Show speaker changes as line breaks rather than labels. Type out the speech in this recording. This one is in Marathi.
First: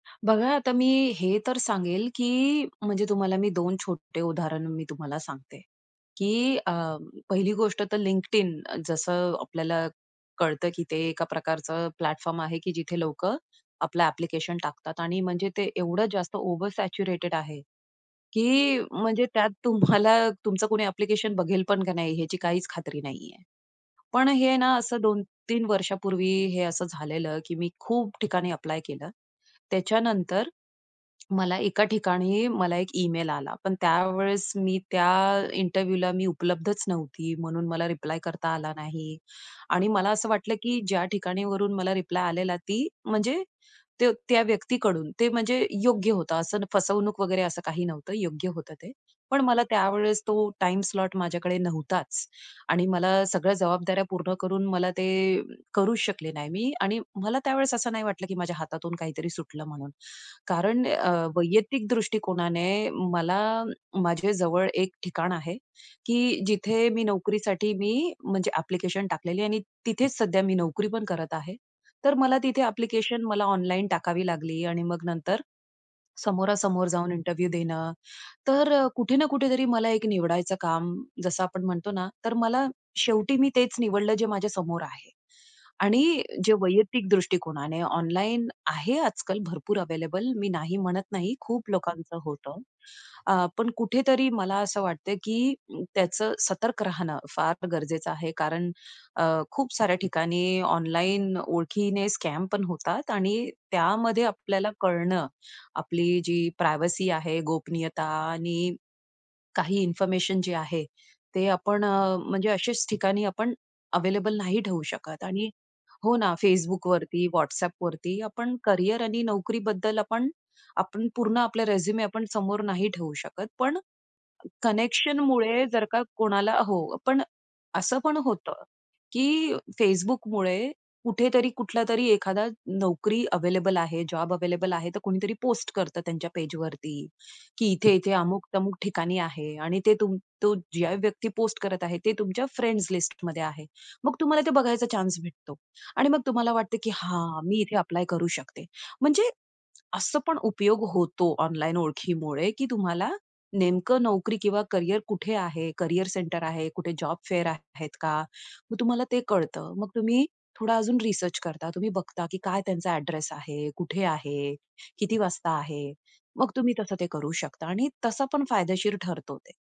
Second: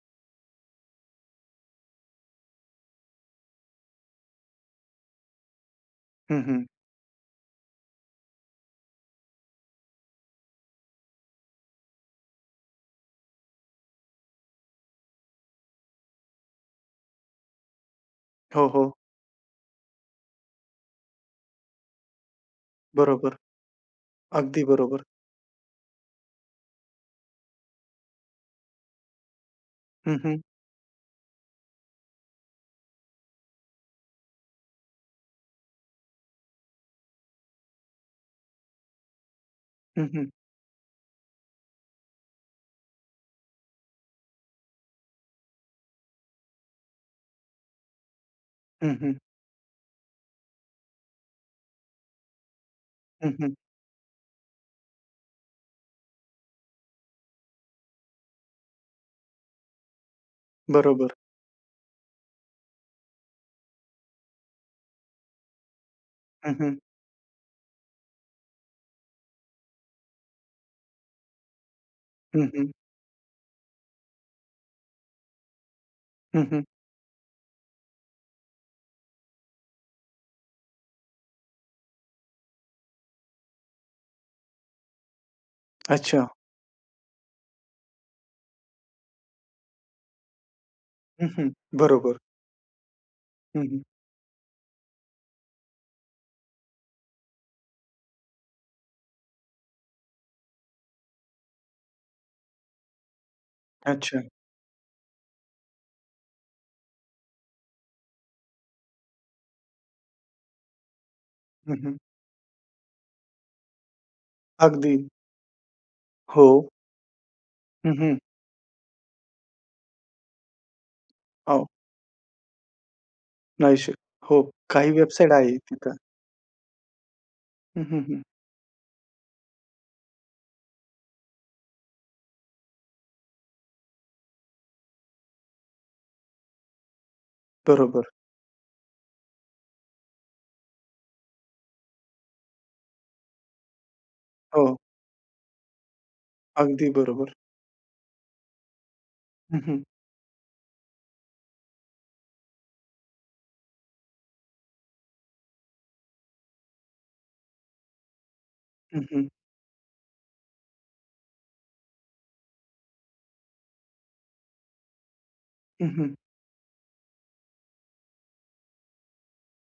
बघा, आता मी हे तर सांगेल, की म्हणजे तुम्हाला मी दोन छोट्टे उदाहरण मी तुम्हाला सांगते,
हं,
की
हं.
अ, पहिली गोष्ट तर LinkedIn जसं आपल्याला कळतं, की ते एका प्रकारचं प्लॅटफॉर्म आहे, की जिथे लोकं आपलं ॲप्लिकेशन टाकतात. आणि म्हणजे ते एवढं जास्त ओव्हर सॅच्युरेटेड आहे,
हो,
की
हो.
म्हणजे त्यात तुम्हाला तुमचं कुणी ॲप्लिकेशन बघेल पण का नाही ह्याची काहीच खात्री
बरोबर.
नाहीये. पण हे
अगदी
ना असं
बरोबर.
2-3 वर्षापूर्वी हे असं झालेलं, की मी खूप ठिकाणी ॲप्लाय केलं.
हं, हं.
त्याच्यानंतर मला एका ठिकाणी मला एक ईमेल आला, पण त्यावेळेस मी त्या इंटरव्ह्यूला मी उपलब्धच नव्हती. म्हणून मला रिप्लाय करता आला नाही. आणि
हं,
मला असं
हं.
वाटलं, की ज्या ठिकाणीवरून मला रिप्लाय आलेला, ती म्हणजे ते त्या व्यक्तीकडून, ते म्हणजे योग्य होतं. असं फसवणूक वगैरे असं काही नव्हतं. योग्य होतं ते.
हं, हं.
पण मला त्यावेळेस तो टाईम स्लॉट माझ्याकडे नव्हताच आणि मला
हं, हं.
सगळ्या जबाबदाऱ्या पूर्ण करून मला ते करूच शकले नाही मी. आणि मला त्या वेळेस असं नाही वाटलं, की माझ्या हातातून काहीतरी सुटलं म्हणून कारण अ,
बरोबर.
वैयक्तिक दृष्टिकोनाने मला माझ्या जवळ एक ठिकाण आहे, की
हं, हं.
जिथे मी नोकरीसाठी मी म्हणजे ॲप्लिकेशन टाकलेली आहे. आणि तिथेच सध्या मी नोकरी पण करत आहे. तर मला
हं,
तिथे
हं.
ॲप्लिकेशन मला ऑनलाईन टाकावी लागली. आणि मग नंतर
हं, हं.
समोरासमोर जाऊन इंटरव्ह्यूला देणं. तर कुठे ना कुठेतरी मला एक निवडायचं काम जसं आपण म्हणतो ना, तर मला शेवटी मी तेच निवडलं जे माझ्या समोर आहे. आणि
अच्छा.
जे वैयक्तिक दृष्टिकोनाने ऑनलाईन आहे, आजकाल भरपूर अवेलेबल मी नाही म्हणत
हं,
नाही.
हं.
खूप
बरोबर.
लोकांचं होतं. अ,
हं,
पण
हं.
कुठेतरी मला असं वाटतं, की त्याचं सतर्क राहणं फार गरजेचं आहे. कारण अ, खूप साऱ्या ठिकाणी ऑनलाईन ओळखीने स्कॅम पण होतात. आणि
अच्छा!
त्यामध्ये आपल्याला कळणं आपली जी प्रायव्हसी आहे, गोपनीयता आणि काही इन्फॉर्मेशन जे आहे, ते
हं,
आपण
हं.
अ, म्हणजे अशाच ठिकाणी आपण अवेलेबल नाही ठेवू
अगदी.
शकत. आणि हो ना,
हो.
Facebookवरती,
हं, हं.
WhatsAppवरती आपण करियर आणि नोकरीबद्दल आपण, आपण पूर्ण आपला
हो.
रिझ्युम आपण समोर नाही ठेवू शकत. पण
[unintelligible] हो काही वेबसाईट आहे
कनेक्शनमुळे जर
तिथं.
का कोणाला हो. पण
हं,
असं
हं,
पण
हं.
होतं, की Facebookमुळे कुठेतरी कुठलातरी एखादा नोकरी अवेलेबल आहे, जॉब अवेलेबल आहे. तर कोणीतरी पोस्ट करतं त्यांच्या पेजवरती, की
बरोबर.
इथे-इथे अमुक-तमुक ठिकाणी आहे आणि ते तुम तो ज्या व्यक्ती पोस्ट करत आहे ते तुमच्या फ्रेंड्स लिस्ट मध्ये आहे. मग तुम्हाला ते
हो.
बघायचा चान्स भेटतो. आणि मग तुम्हाला वाटतं,
अगदी
की,
बरोबर.
हां, मी इथे ॲप्लाय करू शकते. म्हणजे
हं, हं.
असं पण उपयोग होतो ऑनलाईन ओळखीमुळे, की तुम्हाला नेमकं नोकरी किंवा करियर कुठे आहे, करियर सेंटर आहे, कुठे जॉब फेअर आहेत का? मग
हं,
तुम्हाला ते
हं.
कळतं. मग तुम्ही थोडा अजून रिसर्च करता. तुम्ही बघता, की काय त्यांचा अ‍ॅड्रेस आहे, कुठे आहे? किती वाजता
हं,
आहे?
हं.
मग तुम्ही तसं ते करू शकता आणि तसं पण फायदेशीर ठरतो ते.